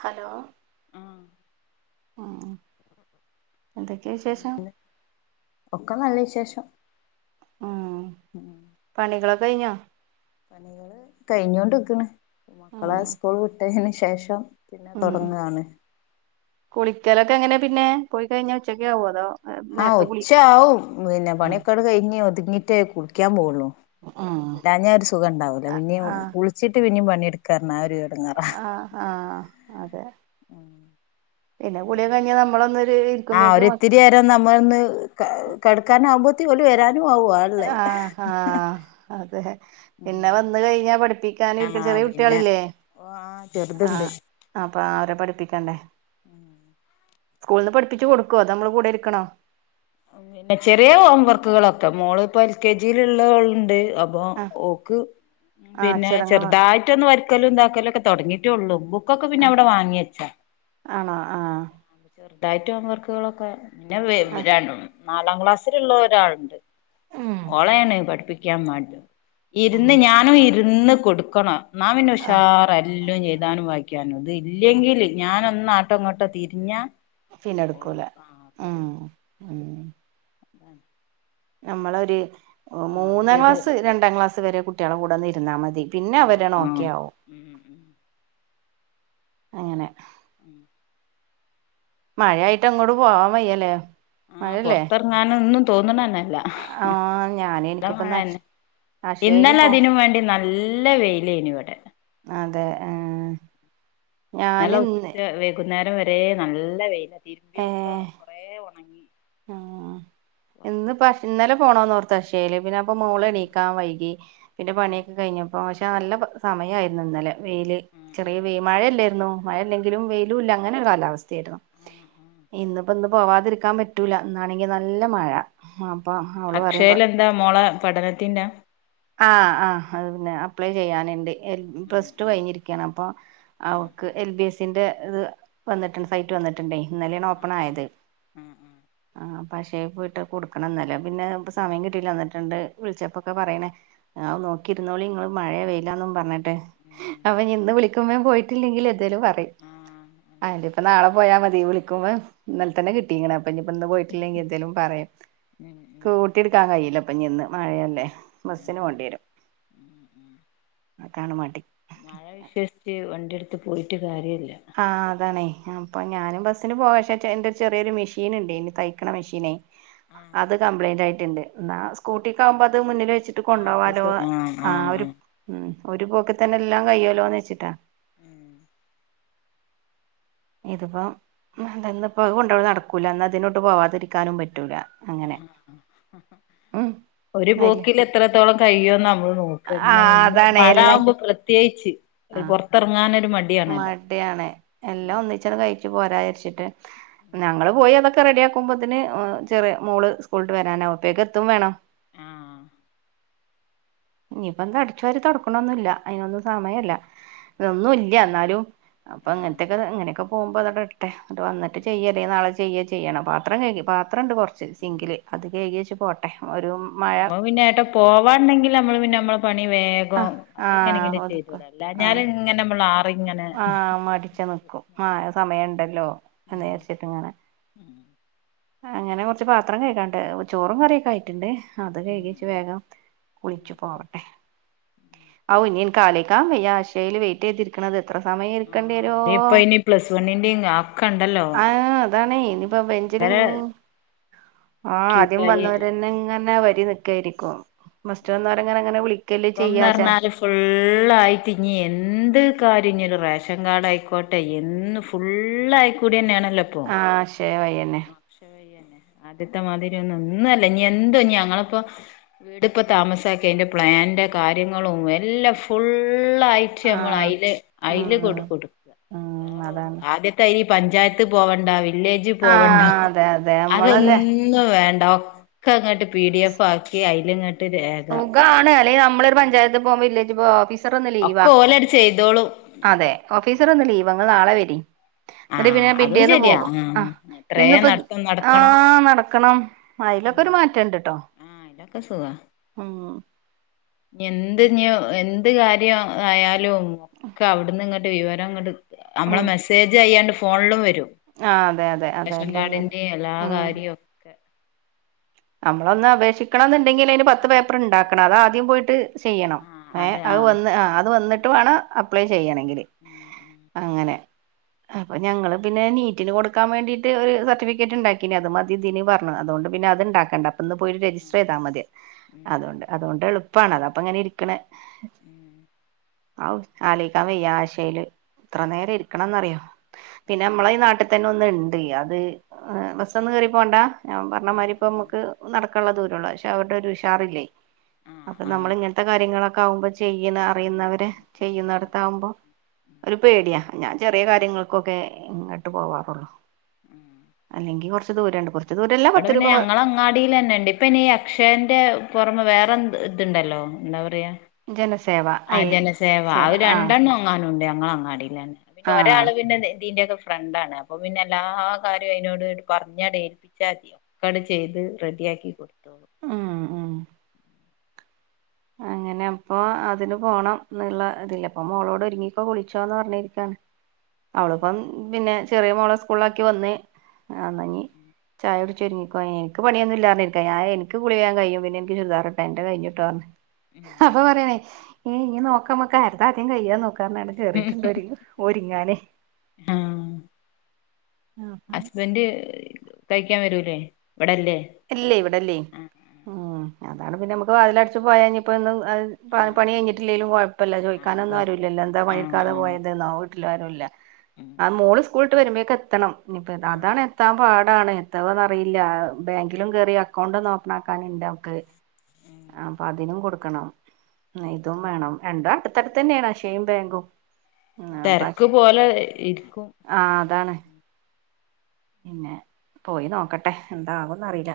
Hello [inaudible] ആഹ് ആ എന്തൊക്കെയ വിശേഷം ക്ക് നല്ല വിശേഷം ഉം പണികളൊക്കെ കഴിഞ്ഞോ പണികള് കഴിഞ്ഞോണ്ട്ക്ക്ണ് ഉം മക്കളെ സ്കൂൾ വിട്ടെനി ശേഷം പിന്നെ തൊടങ്ങാണ് ചിലൊക്കെ എങ്ങനാ പിന്നെ പോയിക്കഴിഞ്ഞാ ഉച്ചക്കാവോ അതോ ആഹ് നേരത്തെ കുളി ഉച്ചാവും പിന്നെ ഉം പണ്യൊക്കെങ്കട് കഴിഞ്ഞ് ഒതുക് ന്നിട്ടെ കുളിക്കാൻ പോവുള്ളു ഉം ല്ലാഞ്ഞാ ഒരു സുഖം ഉണ്ടാവൂല ആഹ് പിന്നും ആഹ് കുളിച്ചിട്ട് പിന്നും പണി നെടുക് [unintelligible] എടങ്ങേറാ ആഹ് ആഹ് അതെ പിന്നെ കുളിയൊക്കെ കഴിഞ്ഞാ നമ്മളൊന്നൊരു ആ ഇരിക്കുമ്പേക്ക് മക്ക ഒരിത്തിരേരം നമ്മൾ ഒന്ന് കെ കെടക്കാൻ ആകുമ്പോ [unintelligible] അ ആ അദ്ദേ പിന്നെ വന്ന് കഴിഞ്ഞാ പഠി പ്പിക്കാനിരുക്കും. ആഹ് ചെറിയ പിന്നെ കുട്ടികളില്ലേ? ആഹ് ആ ചെറുതുണ്ട് അപ്പൊ അവരെ പഠി ത്തിക്കണ്ടേ ഉം സ്കൂളീന്ന് പഠിപ്പിച്ച് കൊടുക്കോ? അതൊ നമ്മള് കൂടെയിരിക്കണോ? പിന്നെ ചെറിയ ഹോം വർക്ക്കളൊക്കെ മോള് ഇപ്പോ എൽ കെ ജിൽ ഉള്ളോള്ണ്ട് അപ്പൊ ആഹ് ഓക്ക് ആഹ് പിന്നെ അക്ഷരങ്ങള് ചെറുതായിട്ടൊന്ന് വര് ക്കലൊണ്ടക്കലൊക്കെ തെടങ്ങിട്ടേയൊള്ളൂ. ബു ക്കൊക്കെ പിന്നെ ആഹ് അവിടെ വാങ്ങിവെച്ചാ ആണോ ആഹ് [unintelligible] ഡയറ്റ്ഹോവർക്കുകളൊക്കെ പിന്നെ വേവ് രണ്ടു നാലാം ക്ലാസ്സിലുള്ള ഒരാളുണ്ട് ഉം ഓളേനേ പഠിപ്പി ക്യാൻ മട് ഇരുന്ന് ഉം ഞാനും ഇരു ന്ന് കൊടുക്കണോ ന്നാ പിന്നെ ആ ഉഷാറെല്ലോംഞ്ഞെഴുതാനും വായി ക്കാനോം ഇതില്ലെങ്കില് ഞനൊ ന്നാട്ടോങ്ങോട്ടോ തിരിഞ്ഞാ ഓള് പിന്നെയെടുക്കൂല ആ ഉം കളി ഉം നമ്മളൊര് ഓ ആ മൂന്നാം ഒരിത് ക്ലാസ്സ് രണ്ടാം ക്ലാസ്സ്‌ വരെ കുട്ടികളെ കൂടൊന്ന് ഇരുന്നാ മതി. പിന്നെ ആഹ് അവരെ ഓക്കെ ആഹ് ആവും ഉം ഉം അങ്ങനെ- ഉം മഴയായിട്ട് എങ്ങോട് പോകാൻ വയ്യല്ലേ? ആഹ് മഴല്ലേ പൊറത്തെറങ്ങാനൊന്നും- തോന്നുണന്നെ- ഇല്ല ആഹ് ഞാന് നല്ല മഴ എനിക്കിപ്പ തന്നെ അക്ഷയേല് പോ ഇന്നലെയതിനും വേണ്ടി നല്ല നല്ല വെയിലേനേനിവടെ- അതെ ആഹ് നല്ല ഉച്ച വേഗു ന്നേരം വരെ നല്ല വെയില ഇരിമ്പിയൊക്കെ ഏഹ് കെറെയൊണങ്ങി- ആഹ് എന്ന് പ ഇന്നലെ പോണം തശേല പിന്നെ ഇപ്പ മോള് ഉം എണ്ണിക്കാൻ വൈകി പിന്നെ പണിയൊക്കെ കഴിഞ്ഞപ്പോ പക്ഷ നല്ല സമയമായിരുന്നു ഇന്നലെ വെയില് ഉം ഉം ഉം ചെറിയ വെ മഴയല്ലായിുന്നോ മഴല്ലെങ്കിലും വെയിലും ഇല്ല അങ്ങനെ ഒരു കാലാവസ്ഥ ആഹ് ആഹ് ഇന്ന്പ്പോ എ പോവാതിരിക്കാൻ പറ്റൂല എന്നന്നാണെങ്കിൽ നല്ല മഴ അപ്പൊ അവള് പറയുമ്പോ അക്ഷയല എന്താ മോളെ പഠനത്തിന്റെ ആഹ് ആ് അത് പിന്നെ അപ്ലൈ ചെയ്യാന എറെ എൽ പ്ലസ് ടു ആഹ് വഴിഞ്ഞിരിക്കുകയാണ് അപ്പൊ ആഹ് അവക്ക് എൽ ബി എസ് സിന്റെ ഇത് വന്നിട്ടുണ്ട് സൈറ്റ് വന്നിട്ടുണ്ടേ ഇന്നലെയാണ് ആഹ് ആഹ് ഓപ്പൺ ആഹ് ആയത് ആ പക്ഷേ പോയിട്ട് കൊടുക്കണം ഇന്നലെ പിന്നെ ഇപ്പ ആഹ് ആഹ് ആഹ് ഉം സമയംകിട്ടില്ലാഹ് ണ്ട് വിളിച്ചപ്പൊക്കെ പറയണെ ആ് നോക്കിരുന്നോളി നിങ്ങള് മഴയ പെയില്ലന്നും പറഞ്ഞിട്ട് ഉം അവൻ ഇന്ന് ള പോയിട്ടില്ലെങ്കിൽ എന്തേലും പറയും ആഹ് അതിന്റെ ഇപ്പ നാളെ പോയാൽ മതി വിളിക്കുമ്പോ ഇന്നലെ തന്നെ കിട്ടിങ്ങ പ്പനി ഇപ്പൊന്ന് പോയിട്ടില്ലെങ്കിൽ എന്തേലും പറം ഉം ഉം കൂട്ടി എടുക്കാൻ കഴിയില്ല അപ്പൊ നിന്ന് മഴയല്ലേ ബസ്സിന് പോണ്ടി വരും അതാണ് മടി മഴ വിശ്വസിച്ച് വണ്ടിയ എടു അ പോയിട്ട് കാര്യം ആഹ അതാണേ അപ്പൊ ഞാനും ബസ്സിന് പോകേഷ എന്റെ ഒരു ചെറിയൊരു മെഷീൻുണ്ട് ഇനി തയ്ക്കണ മെഷീനെ ആഹ് അത് കംപ്ലൈന്റ് [unintelligible] സ്കൂട്ടിക്ക് ആകുമ്പോ അത് മുന്നിൽ വെച്ചിട്ട് അത് കൊണ്ടോവാലോ സു ആഹ് ആ ആഹ് ഒരു ആഹ് ഒരു പോക്കി തന്നെ എല്ലാം കയ്യോല്ലോന്ന് വെച്ചിട്ടാ ഉം ഇതിപ്പോ [unintelligible] ഇന്നിപ്പത് കൊണ്ടോകൽ നടക്കൂല എന്നാ അതിനോട്ട് പോവാതിരിക്കാനും പറ്റൂല അങ്ങനെ ഉം ഒരു വല്യ പോക്കിൽ എത്രത്തോളം കഴിയോന്ന് ആ ന അതാണ് മഴ എല്ലാം ആകുമ്പോ പ്രത്യേകിച്ച് ആ പുറ ത്തിറങ്ങാ [unintelligible] മടിയാണ് എല്ലാം ഒന്നിച്ചങ്ങട്ട് [unintelligible] പോര വിചാരിച്ചിട്ട് ഞങ്ങള് പോയി അതൊക്കെ റെഡിയാക്കുമ്പത്തിന് ചെറിയ മോള് സ്കൂളിട്ട് വരാനാവും അപ്പോഴേക്ക് എത്തും വേണം ആഹ് ഇനിയിപ്പൊ അടിച്ചു വാരി തൊടക്കണൊന്നും ഇല്ല. അതിനൊന്നും സമയല്ല ഇതൊന്നും ഇല്ല എന്നാലും അപ്പൊ ആഹ് അങ്ങനത്തൊക്കെ അങ്ങനെയൊക്കെ പോകുമ്പ അതങ്ങട്ട് ഇടട്ടെ അത് വന്നട്ട് ആഹ് ചെയ്യ അല്ലേ നാളെ ചെയ്യ ചെയ്യണം പാത്രം കഴുകി പാത്രം പാത്രം ഉണ്ട് കുറച്ച് സിങ്കില് അത് കഴുകി വെച്ച് പോട്ടെ ഒരു മഴ ഞമ്മള് പിന്നെ എങ്ങട്ടോ പോവാണ്ടെങ്കിൽ [unintelligible] പണി ആ വേഗം ആ അത്ങ്ങനെ ഇങ്ങനെ ചെയ്തോളും അല്ലാഞ്ഞാൽ ഇങ്ങനെ ഞമ്മള് ഹാ മടിച്ചു നിക്കും ആഹ സമയുണ്ടല്ലോ ഉം എന്ന് വിചാരിച്ചിട്ട് ഇങ്ങനെ ഉം അങ്ങനെ കുറച്ച് പാത്രം കഴുകാണ്ട്. ചോറും കറിയൊക്കെ ആയിട്ടുണ്ട് അത് ഉം കഴുകി വെച്ച് വേഗം കുളിച്ചു ഉം ഉം പോവട്ടെ. ഔ ഇനി എനിക്ക് ആലോയ്ക്കാൻ വയ്യ അക്ഷയീല്ല വെയിറ്റ് ചെയ്തിരിക്കണത് എത്ര സമയം ഇരിക്കേണ്ടി ആഹ് വരോ അവിടെ ഇപ്പൊ ഇനി പ്ലസ് വണ്ണിന്റെയും ഒക്കെ ഉണ്ടല്ലോ ആ അതാണ് ഇനിപ്പൊ [unintelligible] ആ ക്യൂ ആദ്യം ആയി വന്നവരന്നെ ഇങ്ങനെ വരിനിക്കാ [unintelligible] ഉ ഇപ്പംന്ന് ചെയ്യാച്ചാ പറഞ്ഞാല് ഫുള്ളായി തിങ്ങി എന്ത് എന്ത് കാര്യം ഞ്ഞി റേഷൻ കാർഡ് ആയിക്കോട്ടെ എന്ന് ഫുള് ആയിക്കൂടി തന്നെയാണ് അല്ലപ്പോ ആഹ് അക്ഷയ വഴിയന്നെ അക്ഷയ വഴി തന്നെ ആദ്യത്തെ മാതിരി ഒന്നും ഒന്നുംല്ല ഇനി എന്തോ ഞങ്ങളിപ്പോ വീടിപ്പൊ താമസാക്കി അതിന്റെ പ്ലാനിന്റെ കാര്യങ്ങളും എല്ലാം ഫുള്ള് ഫുള്ളായിട്ട് നമ്മൾ ആഹ് അയില് അയിലങ്ങട്ട് ഉം കൊടുക്കാ കൊടുക്കുക ഉം വേറ അതാണ് ആദ്യത്തെ ഈ പഞ്ചായത്ത് പോവണ്ടാ വില്ലേജി പോവണ്ട ആഹ് അതെ അതെ നമ്മളല്ലേ അതെന്നും വേണ്ട അങ്ങോട്ട് പി ഡി എഫ് ആക്കി [unintelligible] സുഖാണ് അല്ലെ നമ്മള് ഒരു പഞ്ചായത്ത് പോവും വില്ലേജ് പോവും [unintelligible] ഓഫീസർ ഇന്ന് ലീവാ ഒക്കെ ഓലട് ചെയ്തോളും അതേ ഓഫീസർ ഇന്ന്‌ ലീവാ നാളെ വെരി എന്നിട്ട് ആഹ് പിന്നെ അതും പിറ്റേന്ന് ശരിയാ പോകും ആ ആഹ് അത്രേ ഇന്നിപ്പോ നടത്തം ആ നടക്കണം നടക്കണം അതിലൊക്കെ ഒരു മാറ്റം ഇണ്ട് ട്ടോ ഉം [unintelligible] എന്ത് ഇനിയും എന്ത് കാര്യം ആയാലും ഒക്കെ അവിടുന്ന് ഇങ്ങോട്ട് വിവരം ഇങ്ങോട്ട് നമ്മളെ മെസ്സേജ് അയ്യാണ്ട് ഫോണിലും വരും ആ അതെ അതെ അതെ റേഷൻ എല്ലാം വരും കാർഡിന്റെ എല്ലാ ഉം കാര്യവും ഒക്കെ ഒന്ന് അപേക്ഷിക്കണ ങ്കിൽ അന് പത്ത് പേപ്പർ ഇണ്ടാക്കണം അത പോയിട്ട് ചെയ്യണം ആഹ് ഏ അത് ആഹ് വന്ന് ആ ഉം അത് വന്നിട്ട് വേണം അപ്ലൈ ചെയ്യണെങ്കില് അങ്ങനെ അപ്പൊ ഞങ്ങള് പിന്നെ നീറ്റിന് കൊടുക്കാൻ വേണ്ടീട്ട് ഒരു സർട്ടിഫിക്കറ്റ് ഉണ്ടാക്കീനി അത് മതി ഇനി പറഞ്ഞു അതുകൊണ്ട് പിന്നെ അത്ണ്ടാക്കി കണ്ട പോയിട്ട് ഉം രജിസ്റ്റർ ചെയ്താൽ മതി ഉം അതൊണ്ട് അതുകൊണ്ട് എ ഇപ്പണ അപ്പ അങ്ങനെരിക്കണെ ഉം ഔ ചാലിക്കാൻ വയ്യ ആശയില് ഇത്ര നേരം ഇരിക്കണംന്ന്റിയോ പിന്നെ നമ്മളെ ഈ നാട്ടിൽ തന്ന ഒന്ന ഇണ്ട് അത് ബസ് ഒന്ന കേറി പോണ്ട ആ ആഹ് ഉം ഉം അത് ആഹ് പറഞ്ഞമാതിരിപ്പ നടക്കുള്ള ദൂരമുള്ള പക്ഷെ അവരുടെ ഒരു ഉഷാറില്ലേ ആഹ് അപ്പൊ ആഹ് ആഹ് നമ്മൾ ഇങ്ങനത്തെ കാര്യങ്ങളൊക്കെ ആകുമ്പോ ചെയ്യുന്ന ആഹ് അറിയുന്നവര് ആഹ് അറിയുന്ന ആഹ് ചെയ്യുന്നിടത്താവുമ്പോ ഉം ഒരു പേടിയാ ഞാൻ ചെറിയ കാര്യങ്ങൾക്കൊക്കെ ഇങ്ങട്ട് പോവാറുള്ളു ഉം അല്ലെങ്കി കൊറച ച്ച് ദൂരെണ്ട് [unintelligible] പത്ത് രൂപ അടിലന്നെ ഇണ്ട് ഇപ്പ ഇനി അക്ഷയന്റെ പുറമേ വേറെ ഇതുണ്ടല്ലോ എന്താ പറയാ ജനസ് ആ ജനസേവ അവര് രണ്ടെണ്ണം എങ്ങാനും ഉണ്ട് ന ഇങ്ങളെ അങ്ങാടീന്ന് [unintelligible] പിന്നെ ആഹ് ഒരാള് പിന്നെ ഇതീന്റെക്കെ ഫ്രണ്ടാണ് അപ്പൊ പിന്നെ എല്ലാ കാര്യവും അയിനോട് പറഞ്ഞ [unintelligible] ചെയ്ത് റെഡിയാക്കി കൊടു [unintelligible] ഉം ഉം അങ്ങനെ അപ്പൊ അതിന് പോണം ന്ന്ള്ള ഇതിലാ ഇപ്പൊ മോളോട് ഒരുങ്ങിക്കോ കുളിച്ചോന്ന് പറഞ്ഞിരിക്കാണ് അവളിപ്പം ഉം പിന്നെ ചെറിയ മോളെ സ്കൂളിലാക്കി വന്ന് ആ ന്നാ ഞ്ഞി ചായുടി ഇജ്ജ് ഒരുങ്ങിക്കോ എന്ക്ക് പണിയൊന്നുംല്ലാന്ന് പറഞ്ഞിരിക്കാ ഞാൻ എനിക്ക് കുളി വേഗം കയും പിന്നെ എന്ക്ക് ചുരിദാറിട്ടാ എന്റെ കയിഞ്ഞിട്ടോ പർഞ്ഞ് ഉം ഹ അപ്പൊ പറയാണേ ഏ ഇനി നോക്ക നമുക്ക് ആരതാ ആദ്യം കയ്യാ നോക്കാ [unintelligible] ഉം ഉം കേറിട്ട് ഉം. ണ്ടോര് ഒര്ങ്ങാനെ ആ ഹസ്ബൻഡ് കഴിക്കാൻ വരൂലേ ഇവിടെല്ലേ ഇല്ലേ നാട്ടിൽ ഇവിടെല്ലേ ആ ഉം അതാണ് പിന്നെ നമുക്ക് വാതിലടച്ച് പോയാഞ്ഞ് ഇപ്പോ ഇന്ന് ആ അത് പണികഴിഞ്ഞിട്ടില്ലേലും കൊഴപ്പില്ല ആ ചോദിക്കാനൊന്നും കൊഴപ്പ ആരൂല്ലല്ലോ എന്താ ആ പണിയെടുക്കാതെ ആ പോയത്ന്നോ ട്ട് ല് ആരൂല്ല ഉം ആ ഉം. മോള് സ്കൂളിട്ട് വര്മ്പേ എത്തണം ഇനിപ്പോ ആ അതാണ് എത്താൻ പാടാണ് എത്താവുന്നറിയില്ല ബാങ്കിലും കേറി അക്കൗണ്ടൊന്നോപ്പണാക്കാനും ണ്ട് ഉം. അവക്ക് ആ അപ്പ തെരക്ക് പോലെ ഇരിക്കും ആ അതാണ് പിന്നെ പോയി നോക്കട്ടെ എന്താകുന്ന് അറിയില്ല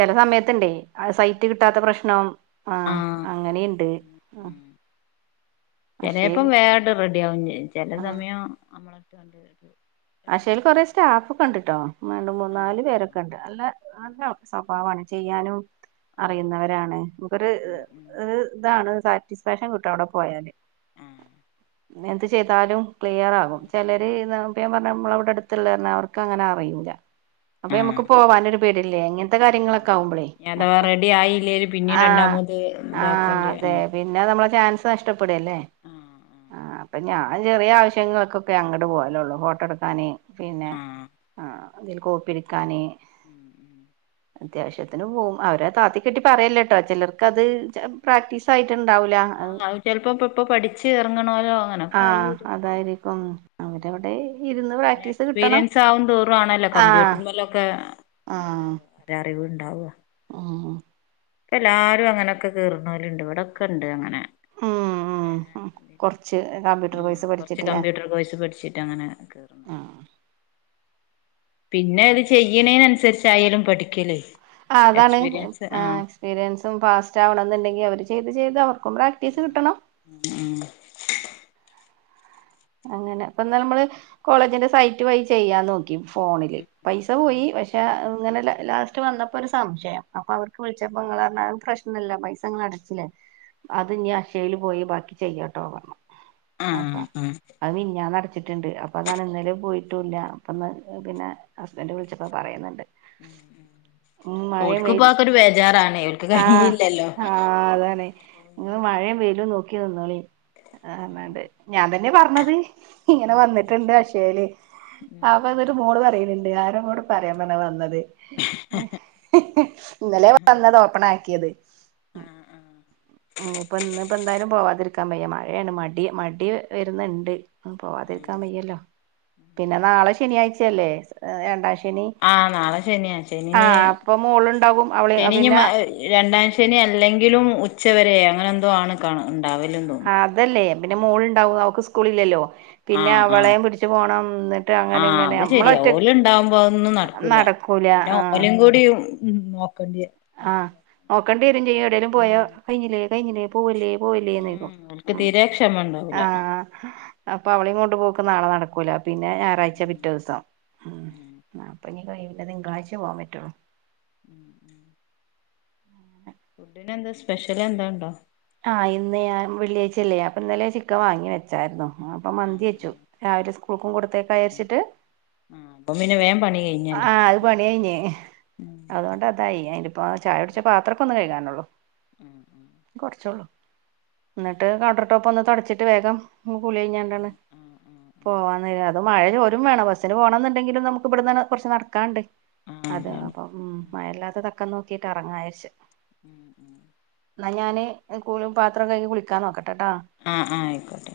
ചെല സമയത്ത് ഇണ്ടേ അത് സൈറ്റ് കിട്ടാത്ത പ്രശ്നം ആ ആഹ് അങ്ങനെയുണ്ട് ആഹ് ചെലേപ്പം അക്ഷേല് വേണ്ട് റെഡി [unintelligible] ചെല സമയം നമ്മള് [inaudible] ആക്ഷേൽ കൊറെ സ്റ്റാഫ്ക്കണ്ട് ട്ടോ രണ്ട് മൂന്നാല് ആഹ് ആഹ് പേരൊക്കെ ഉണ്ട് ആഹ് അല്ല നല്ല സൊബാവണെ ചെയ്യാനും ഓഹ് അറിയുന്നവരാണ് ഇവര് ഉം ഉം ഒരു ഇതാണ് സാറ്റിസ്ഫാക്ഷൻ കിട്ട അവിടെ പോയല് ആഹ് എന്ത് ചെയ്താലും ക്ലിയർ ആകും ഉം ഉം ചിലര് പറ നമ്മളവിടെ അടുത്തുള്ള അവർക്ക് അങ്ങനെ അറിയില്ല അപ്പൊ നമുക്ക് ആഹ് പോവാനൊരു പേടിയാ ലേ ഇങ്ങനത്തെ ആഹ് കാര്യങ്ങളൊക്കെ ആകുമ്പോഴേ ഇനി മക്ക അഥവാ റെഡി ആയില്ലേല് ആ പിന്നിം രണ്ടാമത് ആ ഇതാക്കണ്ടി അതെ ആഹ് പിന്നെ നമ്മളെ ചാൻസ് ഷ്ടം പ്പടേല്ലേ ആഹ് ആഹ് ആ അപ്പ ഞാൻ ചെറിയ ആവശ്യങ്ങൾക്കൊക്കെ അങ്ങട്ട് പോവലുള്ളൂ വോട്ടടുത്താനെ പിന്നെ ആഹ് ആ അതിൽ കോപ്പി എടുക്കാന് ഉം ഉം അത്യാവശ്യത്തിന് പോകും അവരെ താത്തി കെട്ടി പറയല്ലട്ടോ ചിലർക്ക് അത് പ്രാക്ടീസ് ആയി ആ അയ് ചിലപ്പോ ഇപ്പപ്പ്പൊ പഠിച്ച് ഇറങ്ങണോല്ലോ അങ്ങനെ ആഹ് അതായിരിക്കും അവരവിടെ ഇരുന്ന് ഒരു പ്രാക്ടീസ് കിട്ടണം എക്സ്പീരിയൻസ് ആവുന്തോറും ആണല്ലോ ആഹ് കമ്പ്യൂട്ടറിൻമേലൊക്കെ ഒരു അറിവു ഉണ്ടാവുക ഉണ്ടാവോ ആ ഇപ്പൊ എല്ലാരും അങ്ങനെയൊക്കെ കേറുന്നൊല് ഇണ്ട് ഇവിടൊക്കെ ഉണ്ട് അങ്ങനെ ഉം ഉം കൊറച്ച് കമ്പ്യൂട്ടർ ആ കോഴ്സ് കൊറച്ച് പഠിച്ചിട്ടില്ലേ കമ്പ്യൂട്ടർ കോഴ്സ് പഠിച്ചിട്ടങ്ങനെ കേറുന്നോര് ആഹ് പിന്നെ അത് ചെയ്യണേന് അനുസരിച്ചായാലും പഠിക്കലേ ആ അതാണ് എക്സ്പീരിയൻസ് ആഹ് എക്സ്പീരിയൻസും ഫാസ്റ്റ് ആവണന്നുണ്ടെങ്കി അവര് ചെയ്ത് അത് ചെയ്തവർ പ്പം പ്രാക്ടീസ് കിട്ടണം ഉം അങ്ങനെ അപ്പൊ ന്നാ നമ്മള് കോളേജിന്റെ സൈറ്റ് വഴി ചെയ്യാ തോന്നുന്നു ഫോണില് പൈസ ഉം പോയി പക്ഷെ ഇന്നലെ ലാസ്റ്റ് വന്നപ്പോ ഒരു സംശയം അപ്പൊ അവക്ക് വിളിച്ചപ്പോ അവര് പറഞ്ഞു അത് പ്രശ്നില്ലൃ പൈസ നിങ്ങള് അടച്ചില്ലേ അത് ഇനി അക്ഷയയില് പോയി ബാക്കി ചെയ്യാട്ടോ പറഞ്ഞു ആ ആ ഞാൻ അടച്ചിട്ടുണ്ട് അപ്പോൾ അതാണ് ഇന്നലെ പോയിട്ടൂല്ലാ അപ്പന്ന് പിന്നെ ഹസ്ബൻഡ് വിളിച്ചപ്പോ പറയുന്നുണ്ട് ഉം മഴയും ഓൽക്ക് പ്പോ വെയിലും അക്കൊരു ബേജാറാണേ ഓൽക്ക് കഴയില്ലല്ലോ ഇങ്ങ മഴയും വെയ്ലും നോക്കി നിന്നോളീൻ ഉം ഞാൻ തന്നെയാ പറഞ്ഞത് [unintelligible] ഇങ്ങനെ ഉം വന്നിട്ടുണ്ട് അക്ഷയേല് ആ അപ്പതൊട്ട് ഉം മോള് പറയണണ്ട് എല്ലാരും കൂടി പറയാൻ പറഞ്ഞാ വന്നത് ഇന്നലെ വന്നതോപ്പണായി ഏത് ആഹ് ആഹ് [unintelligible] ഉം ഇപ്പൊ ഇന്ന് ഇപ്പ എന്തായാലും പോവാതിരിക്കാൻ വയ്യ മഴയാണ് മടി മടി വരുന്നുണ്ട് പോവാതിരിക്കാൻ ആഹ് വയ്യല്ലോ പിന്നെ നാളെ ശനിയാഴ്ച ല്ലേ രണ്ടാഴ്ച ആഹ് നാളെ ശനിയാ. ശനിഞ് അപ്പൊ മോളുണ്ടാകും അവള് ശനിഞ് പിന്നെ രണ്ടാം ശനി അല്ലെങ്കിലും ഉച് ച്ചവരെ അങ്ങനെ എന്തോ ആണ് കാണ് ഉണ്ടാവു ആ അതല്ലേ പിന്നെ മോളുണ്ടാവും. അവക്ക് സ്കൂ കൂളില്ലല്ലോ. പിന്നെ ആഹ് ആഹ് അവളേയും പിടിച്ച് പോണം. എന്നിട്ട് അങ്ങനെ ഇങ്ങനെ നമ്മള ഒറ്റ ന്നും നടക്കൂല. പിന്നെ ഓലയും കൂടി ഉം നോ ക്കൊണ്ടിയെ ഓ കണ് [unintelligible] എവിടേലും പോയാ കയിഞ്ഞില്ലേ? അയെങ്ങനെയാ പോവല്ലേ. പോവല്ലേന്ന് ചോദിക്കും. ഉം ഓൽക്ക് തീരെ ക്ഷമ ഉണ്ടാവൂല അപ്പോ അവളെങ്കൊണ്ട് പോക്ക് പ്പം നാളെ നടക്കൂല. പിന്നെ ഞായറാഴ്ച ഉം പിറ്റേ ദിവസം ഉം ആ ഇനി കയിയൂല. തിങ്കളാഴ്ചേ പോവാൻ പറ്റുള്ളൂ. ഉം ഉം ഫുഡിനെന്താ സ്പെഷ്യല് എന്തോ ഒണ്ടോ? അയിന്ന് ഞാൻ വെള്ളിയാഴ്ചല്ലേ അപ്പോ ഇന്നലെ ചിക്കൻ വാങ്ങി വെച്ചാരുന്നു. ആ അപ്പൊ ആഹ് മന്തിയെച്ചു ആഹ് രാവിലെ സ്കൂ ആഹ് [unintelligible] ആഹ് അപ്പൊ പിന്നെ വേഗം പണി [unintelligible] കഴിഞ്ഞല്ലോ ആഹ് അത് പണി കയിഞ്ഞ് അതുകൊണ്ട് അതായി. ഇപ്പ ചായയുടിച്ച പാത്ര ഇപ്പ ഒന്നു കഴിക്കാനുള്ളൂ. ഉം ഉം എന്നിട്ട് കണ്ടർ ടോപ്പ് ഒന്ന് തൊടച്ചിട്ട് വേഗം ഇപ്പൊ കുളി കഴിഞ്ഞാണ്ടാണ് പോവാന്നു വിചാരി അത് മഴ തോരും വേണം. ബസിന് പോണം എന്നുണ്ടെിലും നമുക്ക് ഇവിടന്ന് കുറച്ച് നടക്കാണ്ട്. ആഹ് അത് അതാണ് അപ്പം ഉം മഴയില്ലാത്ത തക്കം നോക്കിട്ട് എറങ്ങാരിച്ച് ഉം ഉം അത് ഞാനേ [unintelligible] കുളിക്കാൻ നോക്കട്ടെ ആഹ് ആഹ് ആയിക്കോട്ടെ.